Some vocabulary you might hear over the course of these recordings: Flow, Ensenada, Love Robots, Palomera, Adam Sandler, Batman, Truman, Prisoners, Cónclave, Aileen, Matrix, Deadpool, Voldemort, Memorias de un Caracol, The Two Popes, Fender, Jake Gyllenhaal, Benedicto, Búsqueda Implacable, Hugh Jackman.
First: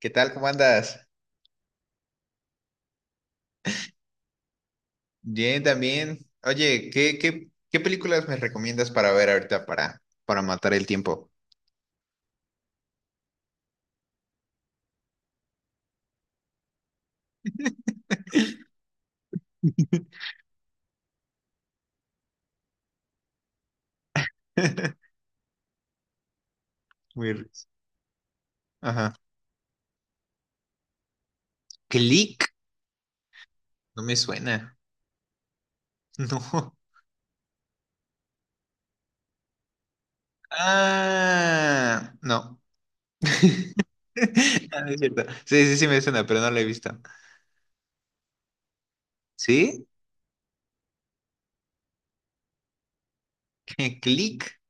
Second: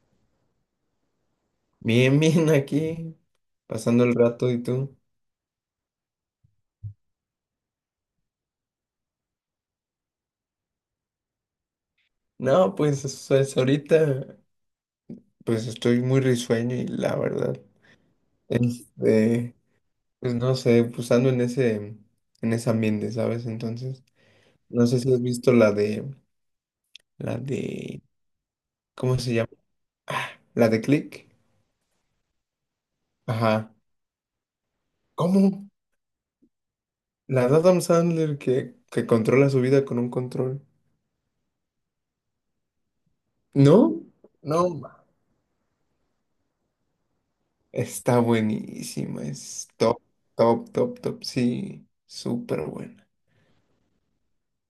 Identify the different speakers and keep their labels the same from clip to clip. Speaker 1: ¿Qué tal? ¿Cómo andas?
Speaker 2: Bien, bien, aquí, pasando el rato. ¿Y tú?
Speaker 1: Bien, también. Oye, ¿qué películas me recomiendas para ver ahorita para matar el tiempo?
Speaker 2: No, pues, o es ahorita, pues estoy muy risueño y la verdad, este, pues no sé, pues ando en ese, ambiente, ¿sabes? Entonces, no sé si has visto la de,
Speaker 1: Muy
Speaker 2: la
Speaker 1: r-
Speaker 2: de,
Speaker 1: Ajá.
Speaker 2: ¿cómo se llama? Ah, la de Click.
Speaker 1: ¿Click?
Speaker 2: Ajá.
Speaker 1: No me suena.
Speaker 2: ¿Cómo?
Speaker 1: No.
Speaker 2: La de Adam Sandler que controla su vida con un control.
Speaker 1: Ah, no.
Speaker 2: ¿No?
Speaker 1: Ah,
Speaker 2: No.
Speaker 1: no es cierto. Sí, sí, sí me suena, pero no la he visto.
Speaker 2: Está buenísima, es
Speaker 1: ¿Sí?
Speaker 2: top, top, top, top, sí, súper buena.
Speaker 1: ¿Click?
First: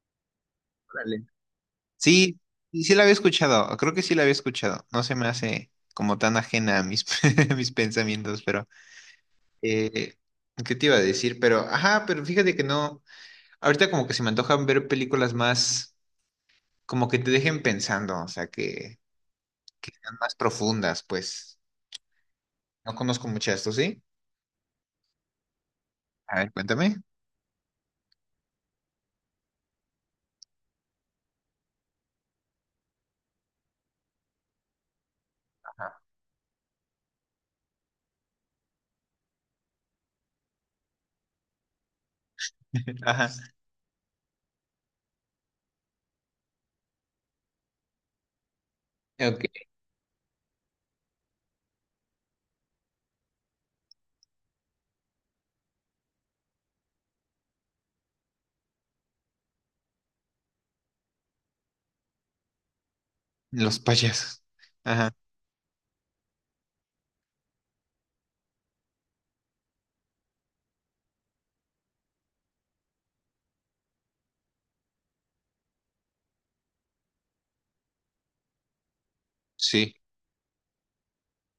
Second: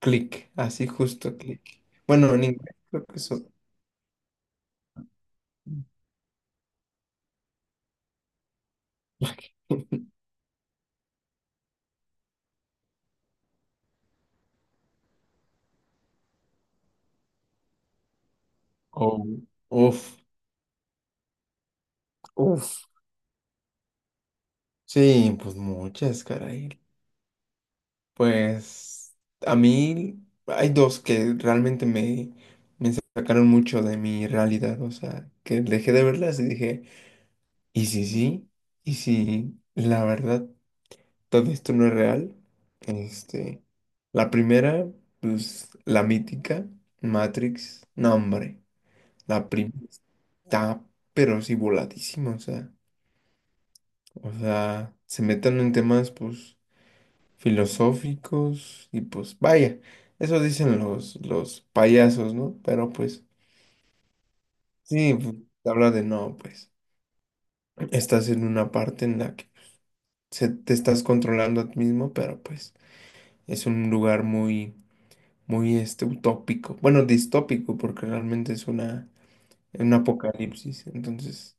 Speaker 2: Click, así
Speaker 1: Órale.
Speaker 2: justo click. Bueno,
Speaker 1: Sí,
Speaker 2: en inglés
Speaker 1: sí, sí la
Speaker 2: creo
Speaker 1: había
Speaker 2: que eso.
Speaker 1: escuchado. Creo que sí la había escuchado. No se me hace como tan ajena a mis, a mis pensamientos, pero. Eh, ¿Qué te iba a decir? Pero, ajá, pero fíjate que no. Ahorita como que se me antojan ver películas más, como que te dejen pensando, o sea, que,
Speaker 2: Oh,
Speaker 1: que sean
Speaker 2: uf,
Speaker 1: más profundas, pues.
Speaker 2: uf.
Speaker 1: No conozco mucho esto, ¿sí?
Speaker 2: Sí, pues muchas,
Speaker 1: A ver,
Speaker 2: caray.
Speaker 1: cuéntame.
Speaker 2: Pues a mí hay dos que realmente me sacaron mucho de mi realidad, o sea, que
Speaker 1: Ajá.
Speaker 2: dejé de verlas y dije, ¿y si sí? ¿Y si la verdad todo esto no es real?
Speaker 1: Ajá.
Speaker 2: Este, la primera, pues la mítica Matrix, no, hombre,
Speaker 1: Ok.
Speaker 2: la primera está pero sí voladísima, o sea, se metan en temas pues filosóficos y pues vaya, eso dicen los payasos, ¿no? Pero pues
Speaker 1: Los payasos. Ajá.
Speaker 2: sí, pues habla de, no, pues estás en una parte en la que se, te estás controlando a ti mismo, pero pues es un lugar muy muy este utópico, bueno, distópico, porque realmente es una, un
Speaker 1: Sí,
Speaker 2: apocalipsis. Entonces,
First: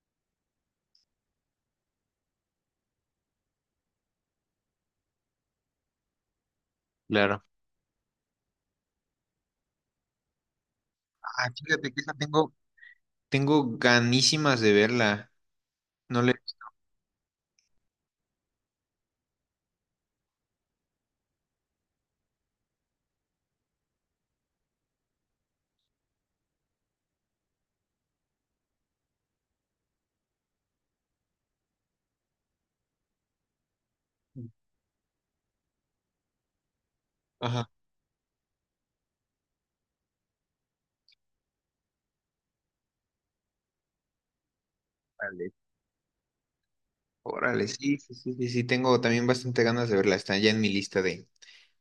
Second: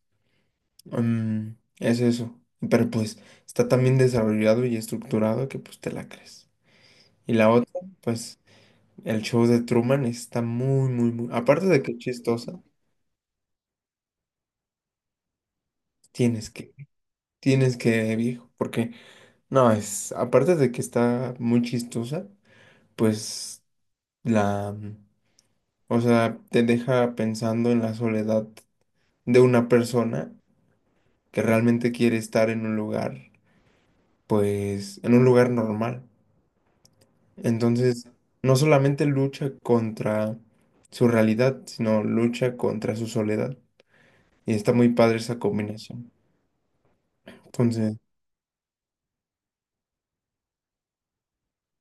Speaker 2: mm, es eso, pero pues está tan bien desarrollado y estructurado que pues te la crees. Y
Speaker 1: claro.
Speaker 2: la otra, pues el show de Truman está muy, muy, muy,
Speaker 1: Ah,
Speaker 2: aparte de que
Speaker 1: fíjate
Speaker 2: es
Speaker 1: que esa tengo,
Speaker 2: chistosa,
Speaker 1: tengo ganísimas de verla. No le.
Speaker 2: tienes que, tienes que, viejo, porque no, es, aparte de que está muy chistosa, pues la, o sea, te deja pensando en la soledad de una persona que realmente quiere estar en un lugar, pues, en un lugar normal.
Speaker 1: Ajá.
Speaker 2: Entonces, no solamente lucha contra su realidad, sino lucha contra su soledad. Y está muy padre esa
Speaker 1: Órale,
Speaker 2: combinación.
Speaker 1: órale, sí,
Speaker 2: Entonces,
Speaker 1: sí, sí, sí, sí, tengo también bastante ganas de verla. Está ya en mi lista de,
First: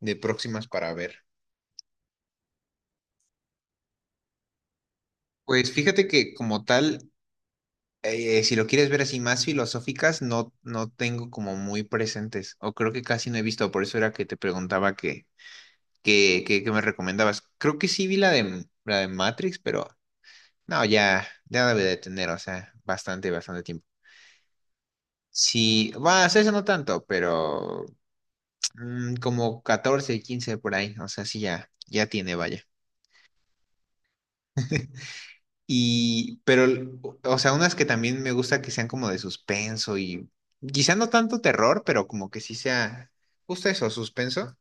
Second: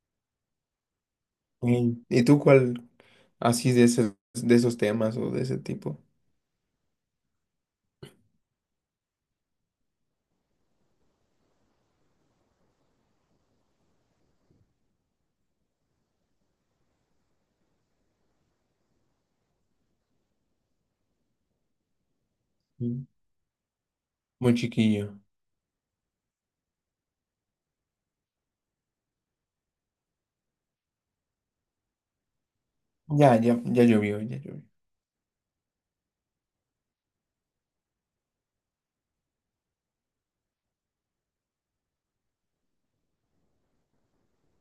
Speaker 1: de próximas para ver.
Speaker 2: mm, ¿y tú cuál así de ese, de esos temas o de ese
Speaker 1: Pues
Speaker 2: tipo?
Speaker 1: fíjate que como tal, si lo quieres ver así más filosóficas, no, no tengo como muy presentes, o creo que casi no he visto, por eso era que te preguntaba que, me recomendabas. Creo que sí vi la de Matrix, pero no, ya, ya debe de tener, o sea,
Speaker 2: Mm.
Speaker 1: bastante, bastante tiempo.
Speaker 2: Muy chiquillo.
Speaker 1: Sí, va, o sea, eso no tanto, pero como 14 15 por ahí, o sea, sí ya, ya tiene, vaya.
Speaker 2: Ya, ya, ya llovió, ya llovió.
Speaker 1: Y, pero, o sea, unas que también me gusta que sean como de suspenso y quizá no tanto terror, pero como que sí sea justo eso, suspenso.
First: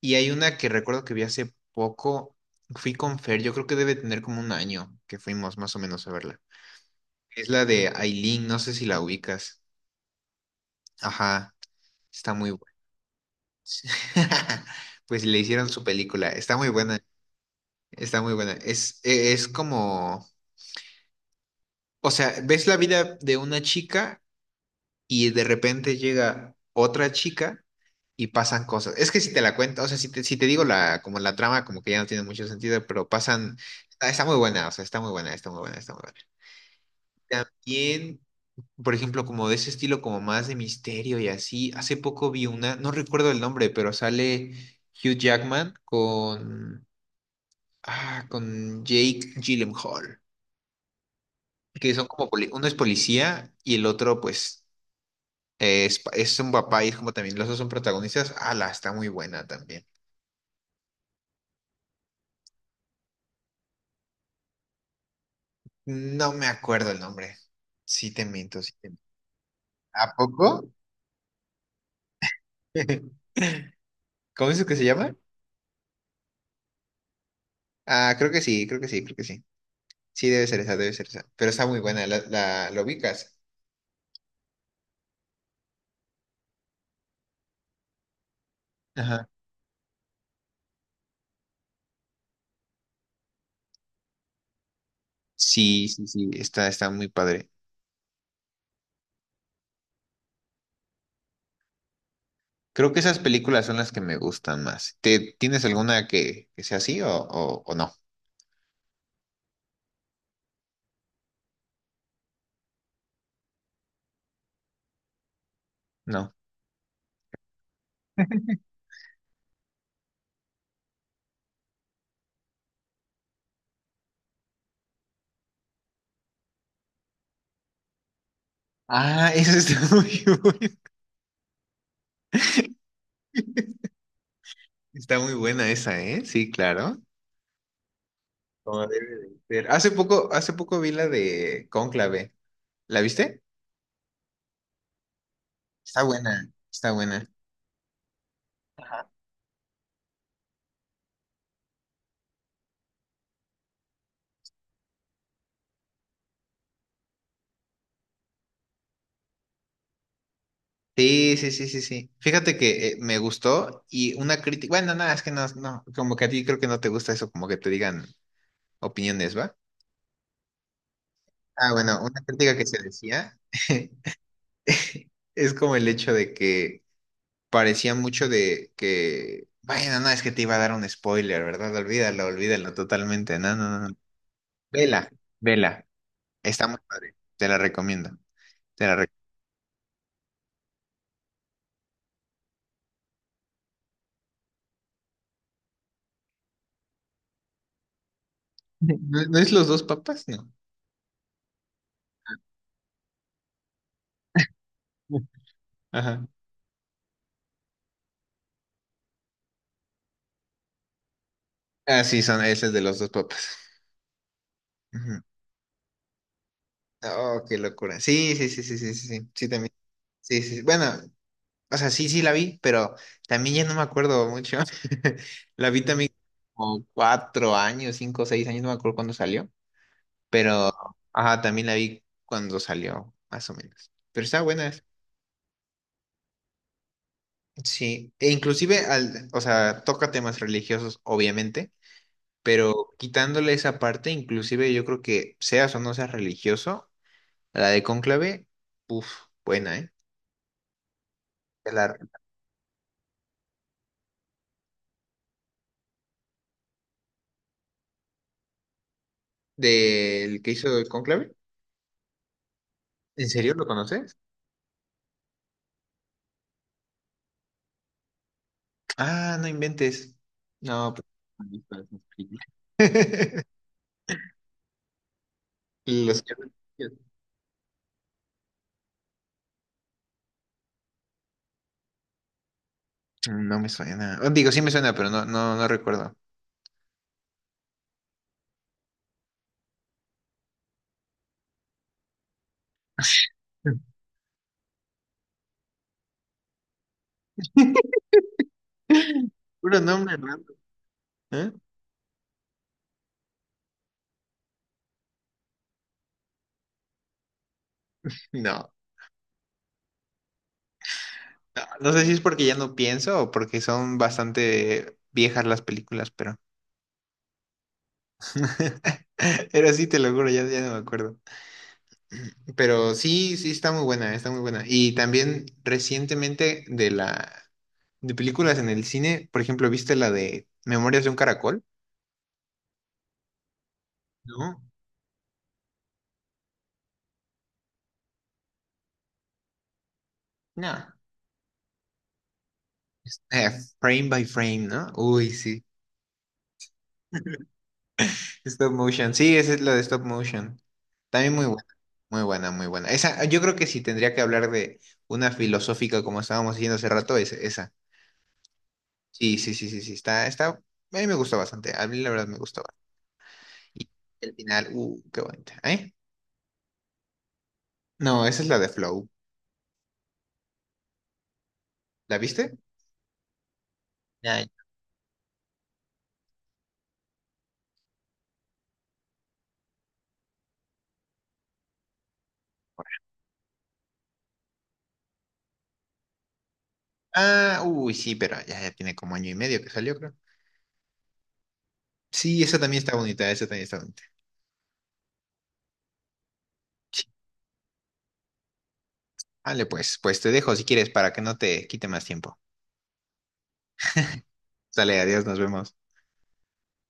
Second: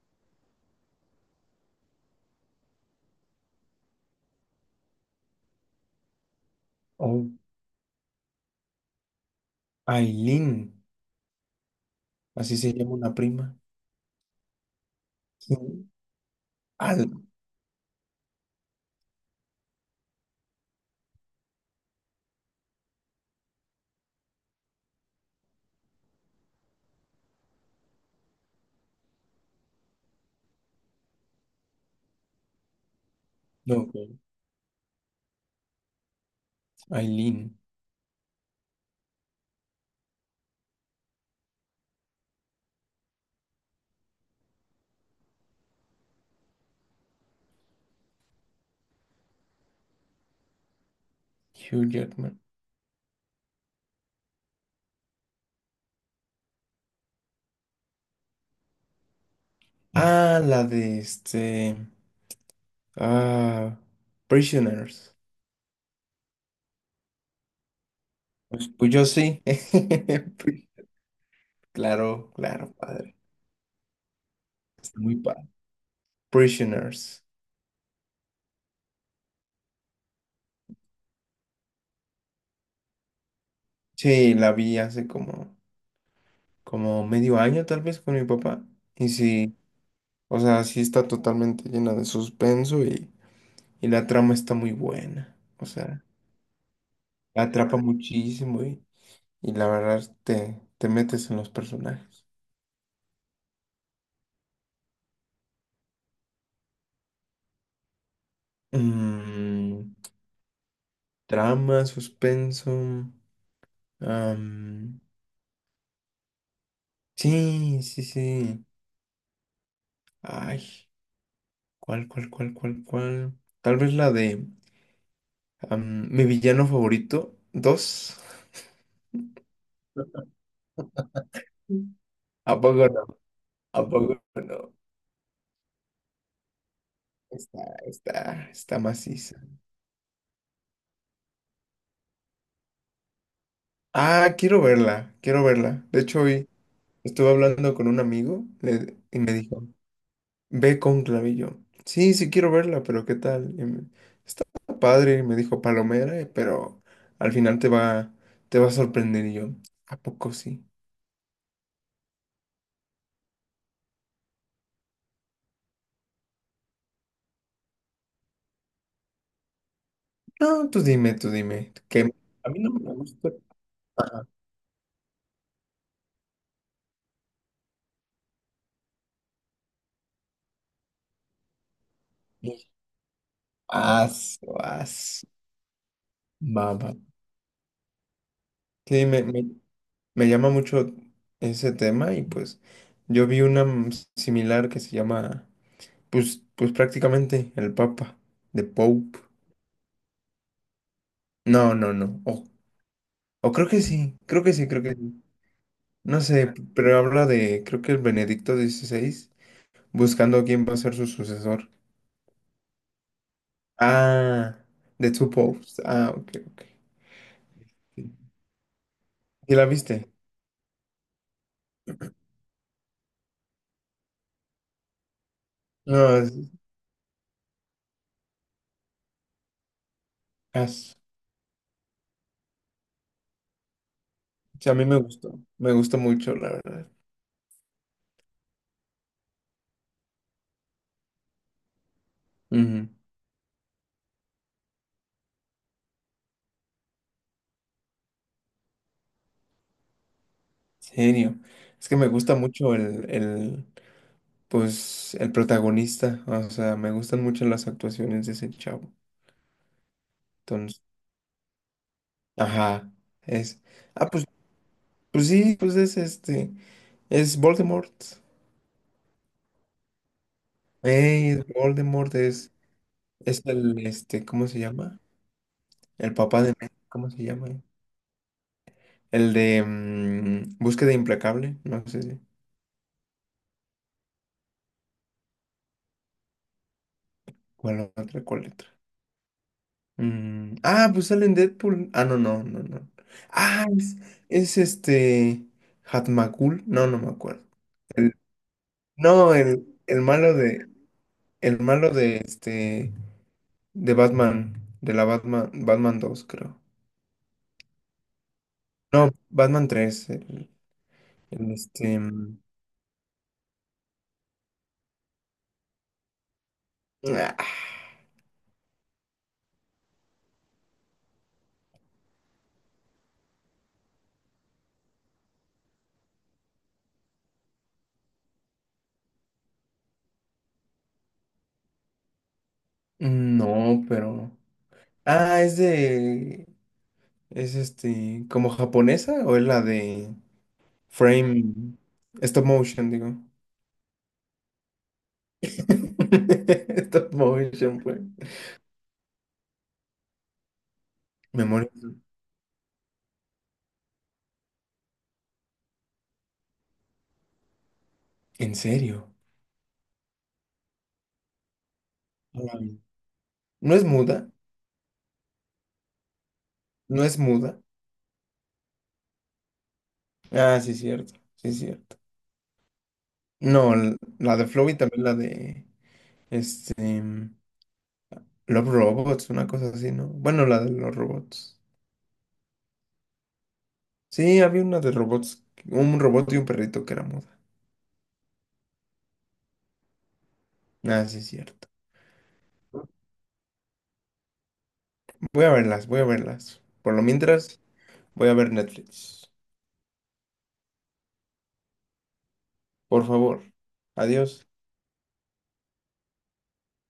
Speaker 1: Y hay una que recuerdo que vi hace poco, fui con Fer, yo creo que debe tener como un año que fuimos más o menos a verla.
Speaker 2: Oh,
Speaker 1: Es la de Aileen, no sé si la ubicas.
Speaker 2: Aileen,
Speaker 1: Ajá, está muy
Speaker 2: así
Speaker 1: buena.
Speaker 2: se llama una prima.
Speaker 1: Pues le
Speaker 2: Sí.
Speaker 1: hicieron su película, está muy buena,
Speaker 2: Al,
Speaker 1: está muy buena. Es como, o sea, ves la vida de una chica y de repente llega otra chica y pasan cosas. Es que si te la cuento, o sea, si te, digo la, como la trama, como que ya no tiene mucho sentido, pero pasan,
Speaker 2: no, ok.
Speaker 1: está muy buena, o sea, está muy buena, está muy buena, está muy buena.
Speaker 2: Aileen,
Speaker 1: También, por ejemplo, como de ese estilo, como más de misterio y así, hace poco vi una, no recuerdo el nombre, pero sale Hugh Jackman con Jake Gyllenhaal,
Speaker 2: Hugh
Speaker 1: que son como,
Speaker 2: Jackman.
Speaker 1: uno es policía y el otro, pues, Es un papá y es como también los dos son protagonistas. La está muy buena también.
Speaker 2: Ah, la de este. Ah, Prisoners.
Speaker 1: No me acuerdo el nombre. Sí te miento, sí te
Speaker 2: Pues
Speaker 1: miento.
Speaker 2: yo sí.
Speaker 1: ¿A poco?
Speaker 2: Pri-, claro, claro, padre.
Speaker 1: ¿Cómo es que se
Speaker 2: Está
Speaker 1: llama?
Speaker 2: muy padre. Prisoners.
Speaker 1: Ah, creo que sí, creo que sí, creo que sí. Sí, debe ser esa, debe ser esa. Pero está muy buena, la, ¿lo ubicas?
Speaker 2: Sí, la vi hace como, como medio año tal vez con mi papá. Y
Speaker 1: Ajá.
Speaker 2: sí, o sea, sí está totalmente llena de suspenso y la trama está muy buena. O
Speaker 1: Sí,
Speaker 2: sea,
Speaker 1: sí, sí, está muy
Speaker 2: la
Speaker 1: padre.
Speaker 2: atrapa muchísimo y la verdad te, te metes en los personajes.
Speaker 1: Creo que esas películas son las que me gustan más. ¿Tienes alguna que sea así o no?
Speaker 2: Mm, trama, suspenso. Am,
Speaker 1: No.
Speaker 2: sí, sí, sí. Ay, ¿cuál, cuál, cuál, cuál, cuál? Tal vez la de, am, Mi Villano Favorito 2.
Speaker 1: Ah, esa está muy buena.
Speaker 2: ¿A poco no? ¿A poco no?
Speaker 1: Está muy buena esa, ¿eh? Sí, claro.
Speaker 2: Está, está, está
Speaker 1: Como debe
Speaker 2: maciza.
Speaker 1: de ser. Hace poco vi la de Cónclave. ¿La viste?
Speaker 2: Ah, quiero verla, quiero verla. De
Speaker 1: Está
Speaker 2: hecho, hoy
Speaker 1: buena, está buena.
Speaker 2: estuve hablando con un amigo le-
Speaker 1: Ajá.
Speaker 2: y me dijo. Ve con clavillo. Sí, sí quiero verla, pero ¿qué tal? Y me-, está padre, me dijo Palomera, pero al final te va a sorprender. Y yo, ¿a poco sí?
Speaker 1: Sí, sí, sí, sí, sí. Fíjate que me gustó y una crítica. Bueno, nada, es que no, como que a ti creo que no te gusta eso, como que te digan opiniones, ¿va?
Speaker 2: No, tú dime, tú
Speaker 1: Ah,
Speaker 2: dime.
Speaker 1: bueno,
Speaker 2: Que
Speaker 1: una
Speaker 2: a
Speaker 1: crítica
Speaker 2: mí
Speaker 1: que
Speaker 2: no me
Speaker 1: se
Speaker 2: gusta.
Speaker 1: decía
Speaker 2: Ah,
Speaker 1: es como el hecho de que parecía mucho de que, bueno, no, es que te iba a dar un spoiler, ¿verdad? Olvídalo, olvídalo totalmente. No, no, no, no.
Speaker 2: as,
Speaker 1: Vela,
Speaker 2: as,
Speaker 1: vela. Está muy
Speaker 2: baba.
Speaker 1: padre. Te la recomiendo. te la
Speaker 2: Sí,
Speaker 1: rec-
Speaker 2: me, me llama mucho ese tema y pues yo vi una, mm, similar que se llama, pues, pues prácticamente el Papa, de Pope.
Speaker 1: ¿No, no es los dos papas? No.
Speaker 2: No, no, no. O creo que sí, creo que sí, creo que sí. No
Speaker 1: Ajá.
Speaker 2: sé, p- pero habla de, creo que el Benedicto XVI buscando quién va a ser su sucesor.
Speaker 1: Ah, sí, son, ese es de los dos papas.
Speaker 2: Ah, The
Speaker 1: Ujú.
Speaker 2: Two Popes. Ah, ok, ok.
Speaker 1: Oh, qué locura.
Speaker 2: Sí.
Speaker 1: Sí, sí, sí, sí, sí, sí, sí, sí,
Speaker 2: ¿Y la
Speaker 1: también.
Speaker 2: viste?
Speaker 1: Sí, sí, sí. Bueno, o sea, sí, sí la vi, pero también ya no me acuerdo mucho. La vi
Speaker 2: No,
Speaker 1: también
Speaker 2: es-
Speaker 1: como 4 años, 5, 6 años, no me acuerdo cuándo salió, pero,
Speaker 2: as-
Speaker 1: ajá, también la vi cuando salió, más o menos. Pero está buena.
Speaker 2: a mí me gustó mucho, la verdad.
Speaker 1: Sí, e inclusive, o sea, toca temas religiosos, obviamente. Pero
Speaker 2: Ujú,
Speaker 1: quitándole esa parte, inclusive yo creo que seas o no seas religioso, la de Cónclave, uff, buena, ¿eh?
Speaker 2: serio.
Speaker 1: De
Speaker 2: Es
Speaker 1: La,
Speaker 2: que me gusta mucho el, pues, el protagonista. O sea, me gustan mucho las actuaciones de ese chavo.
Speaker 1: del que hizo
Speaker 2: Entonces,
Speaker 1: el Cónclave,
Speaker 2: ajá,
Speaker 1: ¿en serio
Speaker 2: es.
Speaker 1: lo
Speaker 2: Ah,
Speaker 1: conoces?
Speaker 2: pues pues sí, pues es este, es Voldemort.
Speaker 1: Ah, no inventes. No, pues,
Speaker 2: Ey, es
Speaker 1: no.
Speaker 2: Voldemort, es el, este, ¿cómo se llama? El
Speaker 1: Los que-
Speaker 2: papá de, ¿cómo se llama? El de, mm, Búsqueda Implacable, no sé,
Speaker 1: No me suena. Oh, digo, sí me suena, pero no, no, no recuerdo.
Speaker 2: ¿cuál otra, cuál letra? Mm, ah, pues sale en Deadpool. Ah, no, no, no, no. Ah, es este, Hatmakul, no, no me acuerdo. El- no,
Speaker 1: Puro nombre raro, ¿eh?
Speaker 2: el malo de, este, de Batman, de la Batman, Batman 2, creo.
Speaker 1: No,
Speaker 2: No, Batman 3, el-, el
Speaker 1: no, no
Speaker 2: este,
Speaker 1: sé si es
Speaker 2: mm,
Speaker 1: porque ya no pienso o porque son bastante viejas las películas, pero.
Speaker 2: ah,
Speaker 1: Era así, te lo juro, ya, ya no me acuerdo. Pero sí, sí, está muy buena, está muy buena. Y también recientemente de la de películas en el cine, por ejemplo, ¿viste la de Memorias de un Caracol?
Speaker 2: no, pero.
Speaker 1: No.
Speaker 2: Ah, es de. Es este. ¿Como japonesa o es la de
Speaker 1: No.
Speaker 2: frame? Stop motion, digo.
Speaker 1: Es- eh, frame by frame, ¿no? Uy, sí.
Speaker 2: Stop motion, pues.
Speaker 1: Stop motion. Sí, esa es la de stop motion. También muy buena,
Speaker 2: Memoria.
Speaker 1: muy buena, muy buena. Esa, yo creo que sí tendría que hablar de una filosófica como estábamos diciendo hace rato, es esa.
Speaker 2: ¿En serio?
Speaker 1: Sí, sí, sí, sí, sí. Está. A mí me gusta bastante. A mí la verdad me
Speaker 2: No la
Speaker 1: gusta.
Speaker 2: vi. ¿No es
Speaker 1: Y
Speaker 2: muda?
Speaker 1: el final, qué bonita. ¿Eh?
Speaker 2: ¿No es muda?
Speaker 1: No, esa es la de Flow.
Speaker 2: Ah, sí, cierto. Sí, cierto.
Speaker 1: ¿La viste?
Speaker 2: No, l- la
Speaker 1: Ya.
Speaker 2: de Flow y también la de. Este. Mm, Love Robots, una cosa así, ¿no? Bueno, la de los robots. Sí, había una de robots, un robot y un perrito que era muda.
Speaker 1: Ah, uy, sí, pero ya, ya tiene como año y medio que salió, creo.
Speaker 2: Ah, sí, es cierto.
Speaker 1: Sí, esa también está bonita, esa también está bonita.
Speaker 2: Voy a verlas, voy a verlas. Por lo
Speaker 1: Sí.
Speaker 2: mientras, voy a ver Netflix.
Speaker 1: Vale, pues te dejo si quieres para que no te quite más tiempo.
Speaker 2: Por favor. Adiós.
Speaker 1: Dale, adiós, nos vemos.